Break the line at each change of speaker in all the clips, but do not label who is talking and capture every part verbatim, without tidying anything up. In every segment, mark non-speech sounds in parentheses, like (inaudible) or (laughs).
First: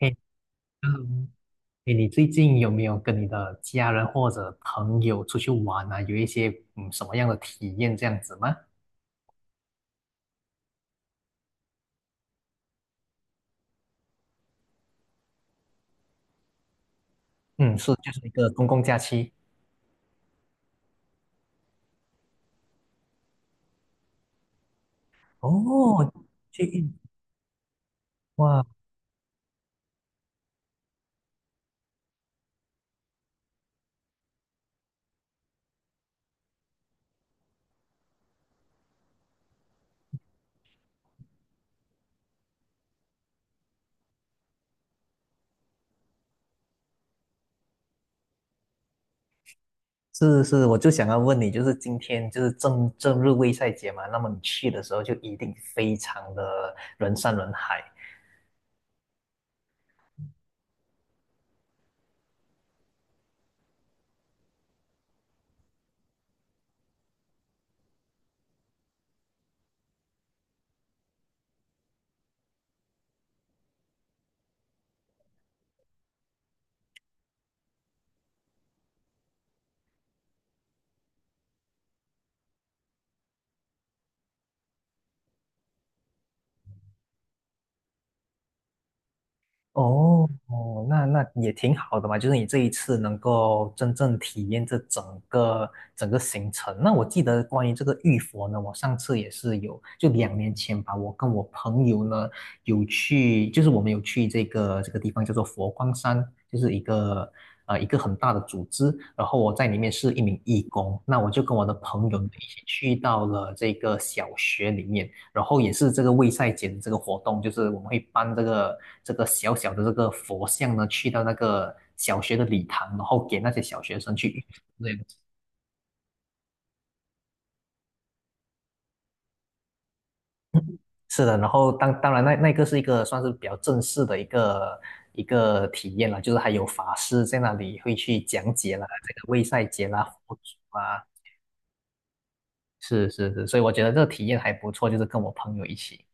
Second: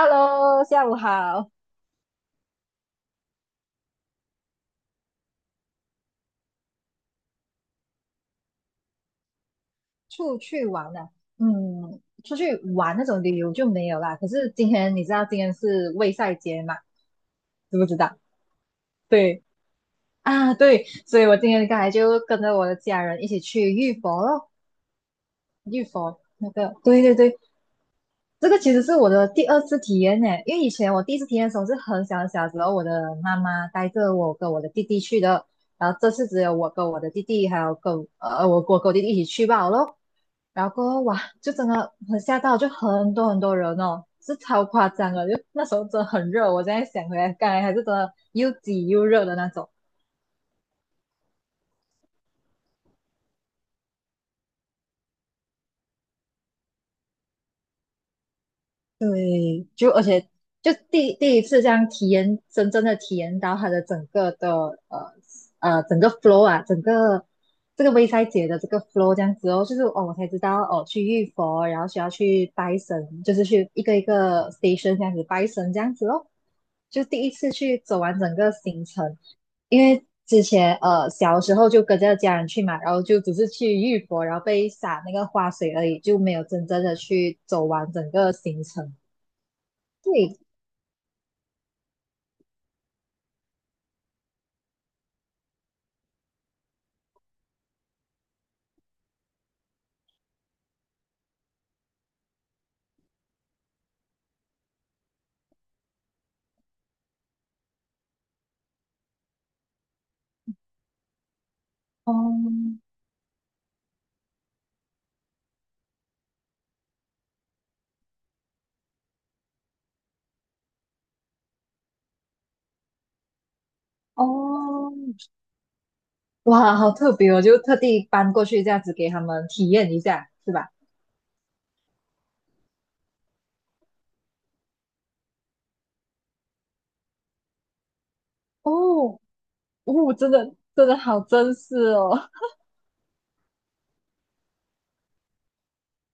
哎，
下午
嗯，
好。
哎，你最近有没有跟你的家人或者朋友出去玩啊？有一些嗯什么样的体验这样子吗？
出去玩了，嗯，出去玩那种旅游就没有啦。可是今天你知道今天是卫赛节嘛？
嗯，
知不
是
知
就
道？
是一个公共假期。
对啊，对，所以我今天刚才就跟着我的家人一起去浴佛咯，浴
哦，
佛那
去
个，
印
对对对，这个
哇，
其实是我的第二次体验呢。因为以前我第一次体验的时候是很小很小的时候，我的妈妈带着我跟我的弟弟去的，然后这次只有我跟我的弟弟还有跟呃我我跟我弟弟一起去罢了咯。然后过后哇，就真的很吓到，就很多很多人哦，是超夸张的。就那时候真的很热，我现在想回来，刚才还是真的又挤又热的那种。
是是，我就想要问你，就是今天就是正正日卫赛节嘛，那么你去的时候就一定非常的人山人海。
对，就而且就第第一次这样体验，真正的体验到它的整个的呃呃整个 flow 啊，整个这个微赛节的这个 flow 这样子哦，就是哦我才知道哦去浴佛，然后需要去拜神，就是去一个一个 station 这样子拜神这样子哦。就第一次去走完整个行程，因为之前呃小时候就跟着家人去嘛，然后就只是去玉佛，然后被洒那个花水而已，就没有真正的去走完整个行程。
哦
对，
哦，那那也挺好的嘛，就是你这一次能够真正体验这整个整个行程。那我记得关于这个玉佛呢，我上次也是有，就两年前吧，我跟我朋友呢有去，就是我们有去这个这个地方叫做佛光山，就是一个呃一个很大的组织，然后我在里面是一名义工，那我就跟我的朋友呢一起
哦
去到了这个小学里面。然后也是这个卫赛节这个活动，就是我们会搬这个这个小小的这个佛像呢，去到那个小学的礼堂，然后给那些小学生去对，
哦，哇，好特别哦！就特地搬过去这样子给他们体验一下，是吧？
是的，然后当当然那那个是一个算是比较正式的一个一个体验了，就是还有法师在那里会去讲解了 (laughs) 这个
哦
卫赛节啦、
哦，真
佛
的
祖
真的
啊，
好真实哦。
是是是，所以我觉得这个体验还不错，就是跟我朋友一起。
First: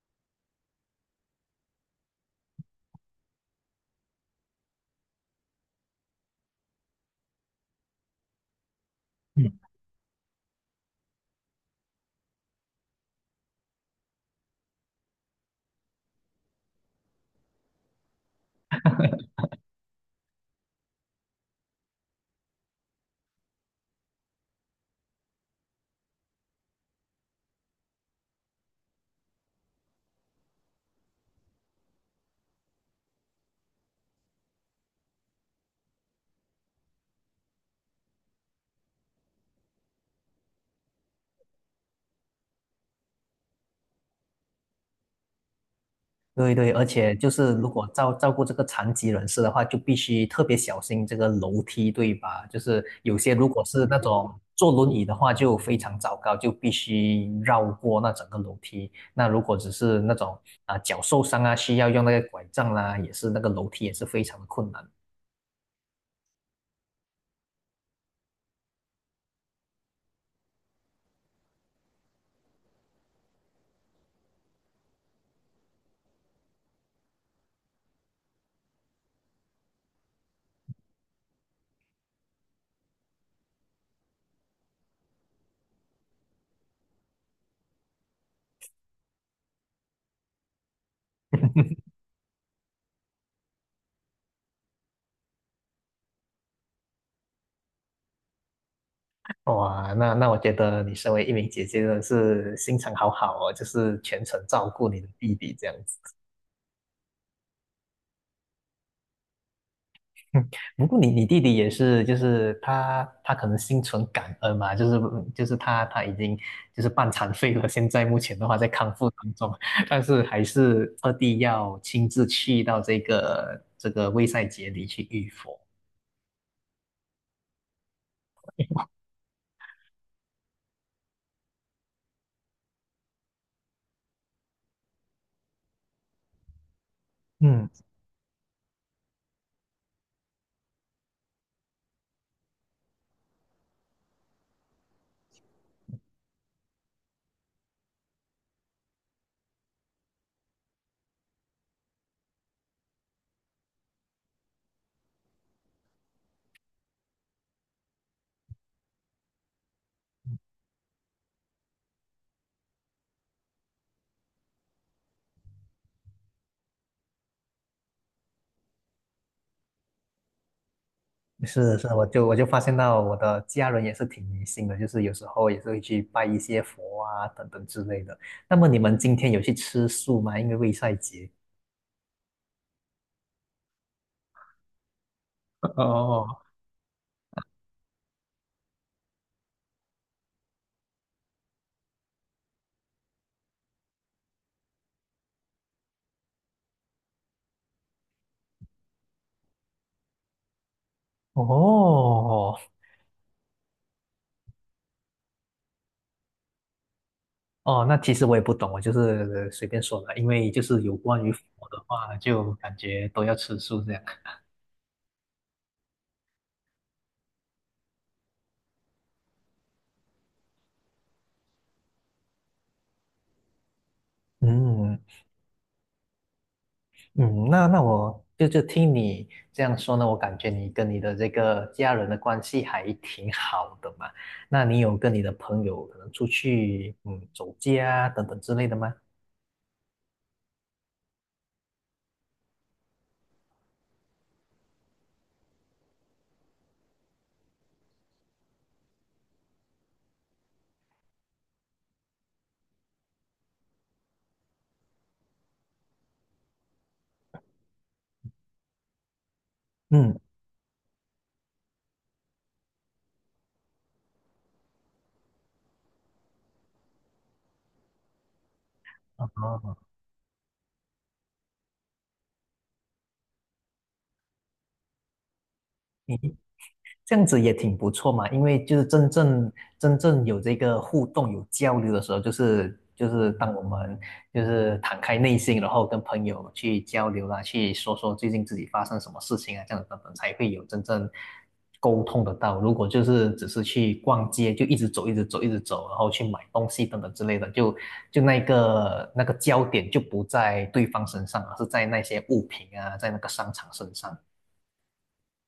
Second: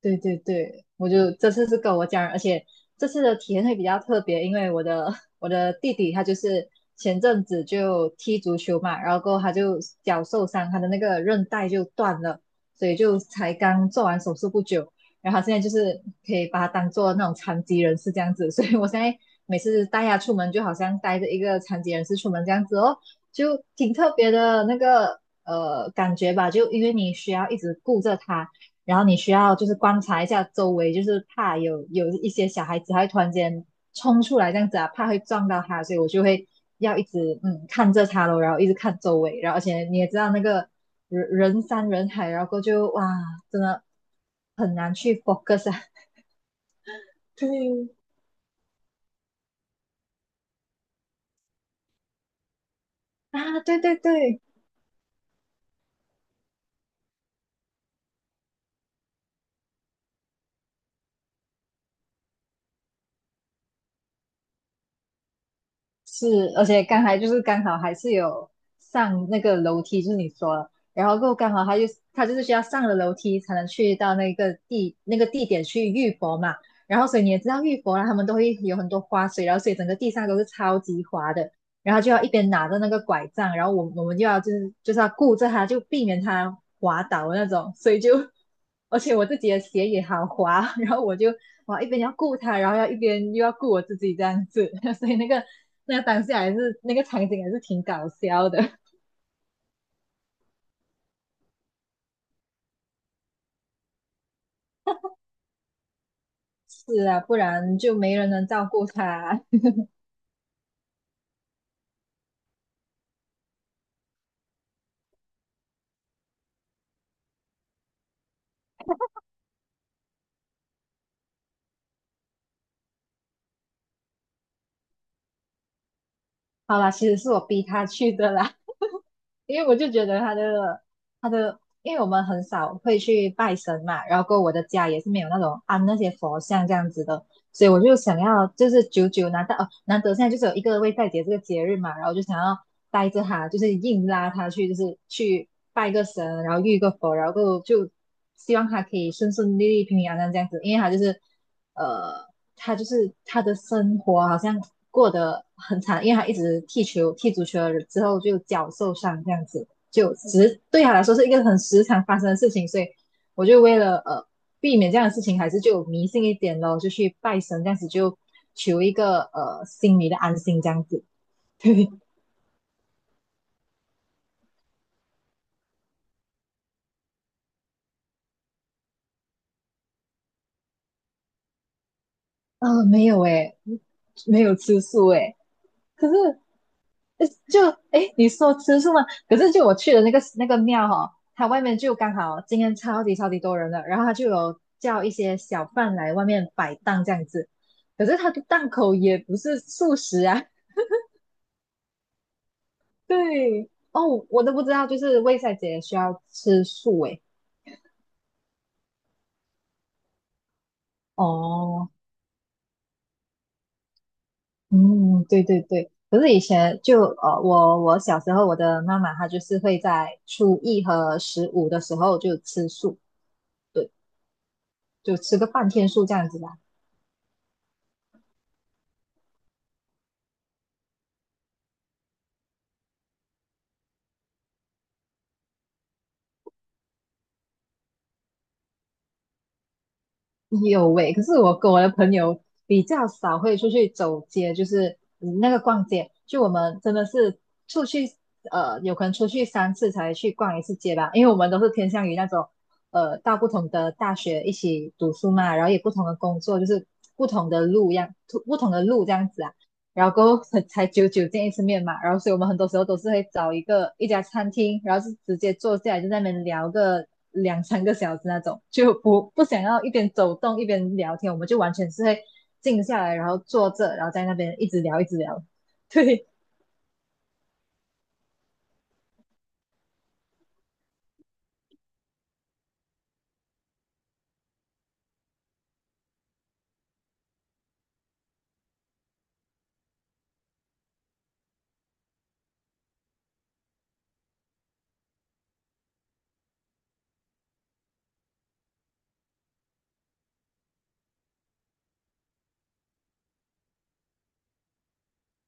对对对，我就这次是跟我家人，而且这次的体验会比较特别，因为我的 (laughs) 我的弟弟他就是前阵子就踢足球嘛，然后过后他
嗯。
就脚受伤，他的那个韧带就断了，所以就才刚做完手术不久，然后他现在就是可以把他当做那种残疾人士这样子，所以我现在每次带他出门就好像带着一个残疾人士出门这样子哦，就挺特别的那个呃感觉吧，就因为你需要一直顾着他。然后你需要就是观察一下周围，就是怕有有一些小孩子他会突然间冲出来这样子啊，怕会撞到他，所以我就会要一直嗯看着他咯，然后一直看周围，然后而且你也知道那个人人山人海，然后后就哇，真的很难去 focus 啊。
对对，而且就
(laughs) 对，
是如果照照顾这个残疾人士的话，就必须特别小心这个楼梯，对吧？就是有些如
啊，
果
对
是
对
那种
对，
坐轮椅的话，就非常糟糕，就必须绕过那整个楼梯。那如果只是那种啊、脚受伤啊，需要用那个拐杖啦、也是那个楼梯也是非常的困难。
是，而且刚才就是刚好还是有上那个楼梯，就是你说的，然后过后刚好他就他就是需要上了楼梯才能去到那个地那个地点去浴佛嘛，然后所以你也知道浴佛啦，他们都会有很多花水，然后所以整个地上都是超级滑的，然后就要一边拿着那个拐杖，然后我我们就要就是就是要顾着他，就避免他滑倒那种，所以就 (laughs) 而且我自己的鞋也好滑，然后我就哇一边要顾他，然后要一边又要顾我自己这样子，(laughs) 所以那个那当下还是那个场景还是挺搞笑的。(laughs)
哇，那那我觉得你身为一名姐姐真的是心肠好好哦，就是全程照顾你的弟弟这样子。
是啊，不然就没人能照顾他。
嗯，不过你你弟弟也是，就是他他可能心存感恩嘛，就是嗯就是他他已经就是半残废了，现在目前的话在康复当中，(laughs) 但是还是二弟要亲自去到这个这个卫塞节里去浴佛。
(laughs) 好啦，其实是我逼他去的啦，(laughs) 因为我就觉得他的他的，因为我们很少会去拜神嘛，然后过后我的家也是没有那种安那些佛像这样子的，所
嗯，
以我就想要，就是久久拿到哦，难得现在就是有一个为代节这个节日嘛，然后就想要带着他，就是硬拉他去，就是去拜个神，然后遇个佛，然后就希望他可以顺顺利利、平平安安这样子，因为他就是呃，他就是他的生活好像过得很惨，因为他一直踢球、踢足球了之后就脚受伤这样子，就只是对他来说是一个很时常发生的事情，所以我就为了呃。避免这样的事情，还是就迷信一点咯，就去拜神，这样子就求一个呃心里的安心，这样子。
是是，我就我就发现到我的家人也是挺迷信的，就是有时候也是会去拜一些佛啊等等之类的。那么你们今天有去吃素吗？因为卫塞节。
呃，没有诶，没有吃素诶。可是
哦
呃就诶，你说吃素吗？可是就我去的那个那个庙哈、哦，它外面就刚好今天超级超级多人了，然后它就有叫一些小贩来外面摆档这样子。可是它的档口也不是素食啊，
哦，
对哦，我都不知道，就是卫赛姐需要吃素诶。
哦，那其实我也不懂，我就是随便说的，因为就是有关于佛的
哦，
话，就感觉都要吃素这样。
嗯，对对对。可是以前就呃，我我小时候，我的妈妈她就是会在初一和十五的时候就吃素，对，
嗯
就吃个半天素这样子吧。
嗯，那那我就就听你这样说呢，我感觉你跟你的这个家人的关系还挺好的嘛。那你有跟你的朋友可能出去嗯走街啊等等之类的吗？
有喂，可是我跟我的朋友比较少会出去走街，就是嗯那个逛街，就我们真的是出去呃，有可能出去三次才去逛一次街吧，因为我们都是偏向于那种呃，到不同的大学一起读书嘛，然后也不同的工作，就是不同的路样，不同的路这样子啊。然后
嗯，
过后才才久久见一次面嘛，然后所以我们很多时候都是会找一个一家餐厅，然后是直接坐下来就在那边聊个两三个小时那种，就不不想要一边走动一边聊天，我们就完全是会静下来，然后坐着，然后在那边一直聊一直聊。对
这样子也挺不错嘛，因为就是真正真正有这个互动、有交流的时候，就是就是当我们就是敞开内心，然后跟朋友去交流啦，去说说最近自己发生什么事情啊，这样子等等，才会有真正沟通得到。如果就是只是去逛街，就一直走、一直走、一直走，然后去买东西等等之类的，就就那个那个焦点就不在对方身上，而是在那些物品啊，在那个商场身上。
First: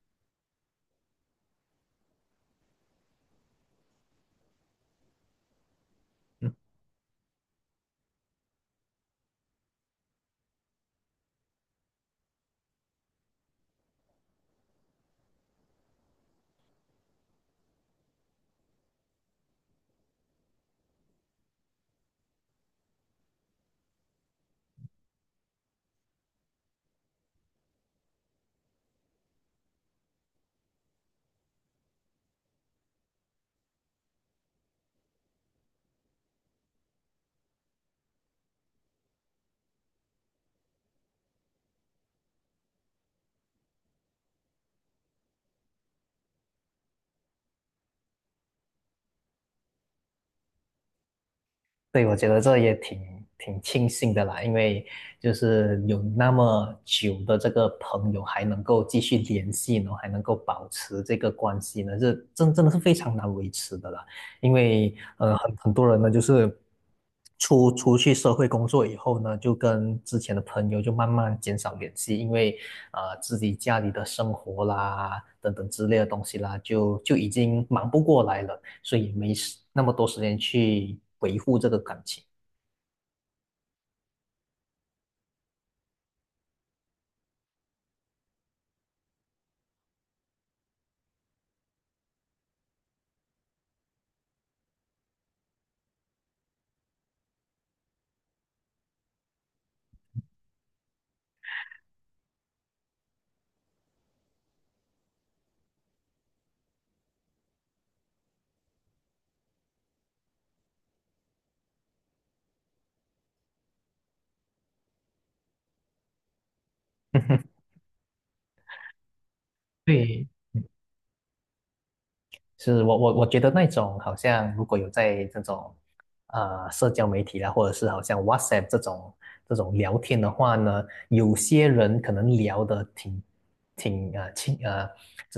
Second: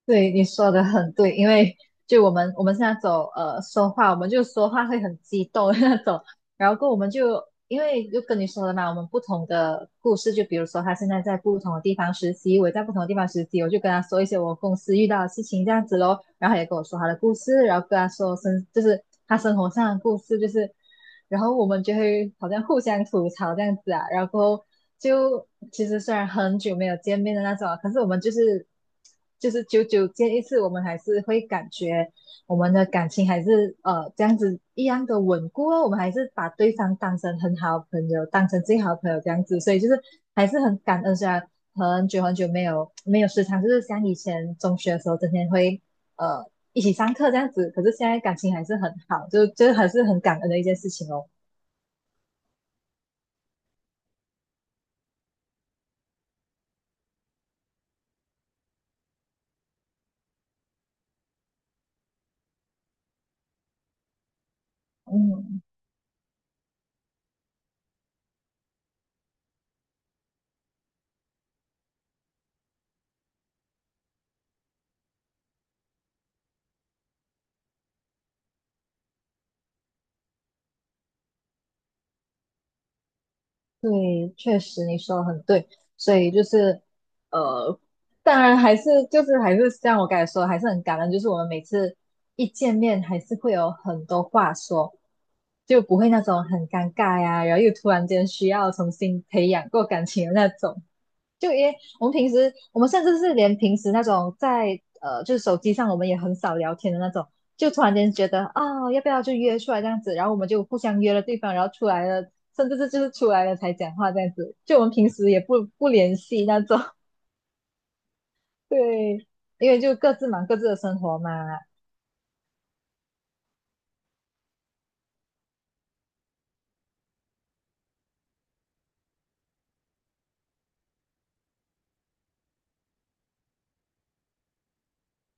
对，你说的很对，因为就我们我们现在走呃说话，我们就说话会很激动的那种，然后跟我们就因为就跟你说了嘛，我们不同的故事，就比如说他现在在不同的地方实习，我也在不同的地方实习，我就跟他说一些我公司遇到的事情这样子咯，然后他也跟我说他的故事，然后跟他说生就是他生活上的故事，就是然后我们就会好像互相吐槽这样子啊，然后过后就其实虽然很久没有见面的那种啊可是我们就是就是久久见一次，我们还是会感觉。我们的感情还是呃这样子一样的稳固哦，我们还是把对方当成很好的朋友，当成最好的朋友这样子，所以就是还是很感恩，虽然很久很久没有没有时常就是像以前中学的时候，整天会呃一起上课这样子，可是现在感情还是很好，就就还是很感恩的一件事情哦，
对，我觉得这也挺挺庆幸的啦，因为就是有那么久的这个朋友还能够继续联系，呢，然后还能够保持这个关系呢，这真真的是非常难维持的啦。因为呃，很
嗯。
很多人呢，就是出出去社会工作以后呢，就跟之前的朋友就慢慢减少联系，因为呃自己家里的生活啦等等之类的东西啦，就就已经忙不过来了。所以没时那么多时间去维护这个感情。
对，确实你说的很对，所以就是呃，当然还是就是还是像我刚才说的，还是很感恩，就是我们每次一见面还是会有很多话说，就不会那种很尴尬呀，然后又突然间需要重新培养过感情的那种。就因为我们平时，我们甚至是连平时那种在呃，就是手机上我们也很少聊天的那种，就突然间觉得啊、要不要就约出来这样子，然后我们就互相约了对方，然后出来了，甚至是就是出来了才讲话这样子，就我们平时也不不联系那种，
(laughs)
(laughs) 对，因为就各自
对，
忙各
嗯
自的生活嘛，
是我我我觉得那种好像如果有在这种呃社交媒体啦，或者是好像 WhatsApp 这种这种聊天的话呢，有些人可能聊得挺挺啊呃亲啊呃，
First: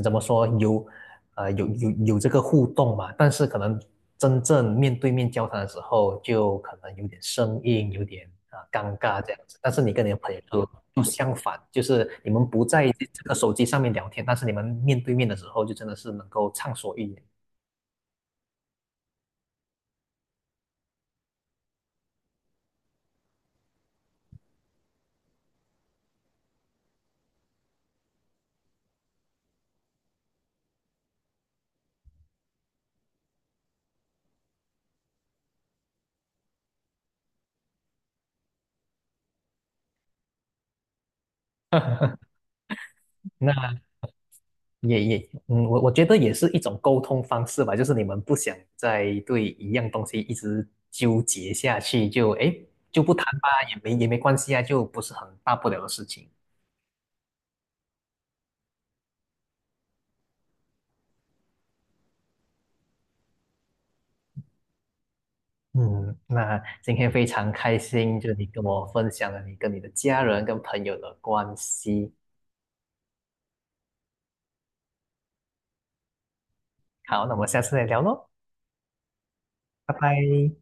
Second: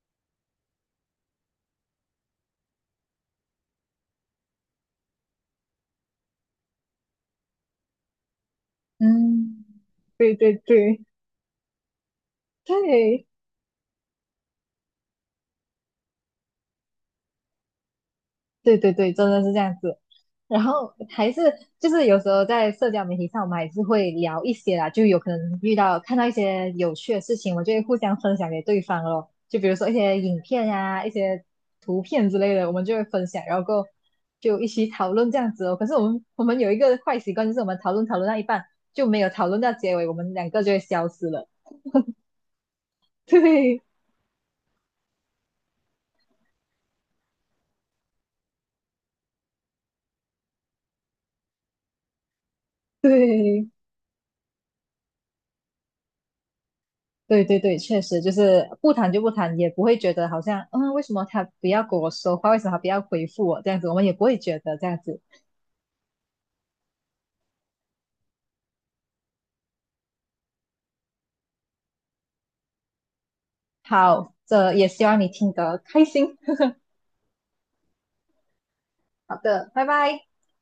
怎么说有呃有有有这个互动嘛，但是可能真正面对面交谈的时候，就可能有点生硬，有点啊、尴尬这样子。
嗯，
但是你跟你的朋
对
友
对
就
对
就相反，就是你们不在这
对，
个手机上面聊天，但是你们面对面的时候，就真的是能够畅所欲言。
对对对，真的是这样子。然后还是就是有时候在社交媒体上，我们还是会聊一些啦，就有可能遇到看到一些有趣的事情，我就会互相分享给对方咯。就比如说一些影片呀、一些图片之类的，我们就会分享，然后过后就一起讨论这样子哦。可是我们我们有一个坏习惯，就是我们讨论讨论到一半就没有讨论到结尾，我们两个就会消失了。
(laughs)
(laughs)
那
对
也也，嗯，我我觉得也是一种沟通方式吧，就是你们不想再对一样东西一直纠结下去，就哎就不谈吧，
对。
也没也没关系啊，就不是很大不了的事情。
对对对，确实就是不谈就不谈，也不会觉得好像，嗯，为什么他不要跟我说话，为什么他不要回复我这样子，我们也不会觉得这样子。
嗯，那今天非常开心，就你跟我分享了你跟你的家人跟朋友的关系。
好，这也希望你听得开心。
好，那我们下次再聊喽，
好的，拜
拜
拜。
拜。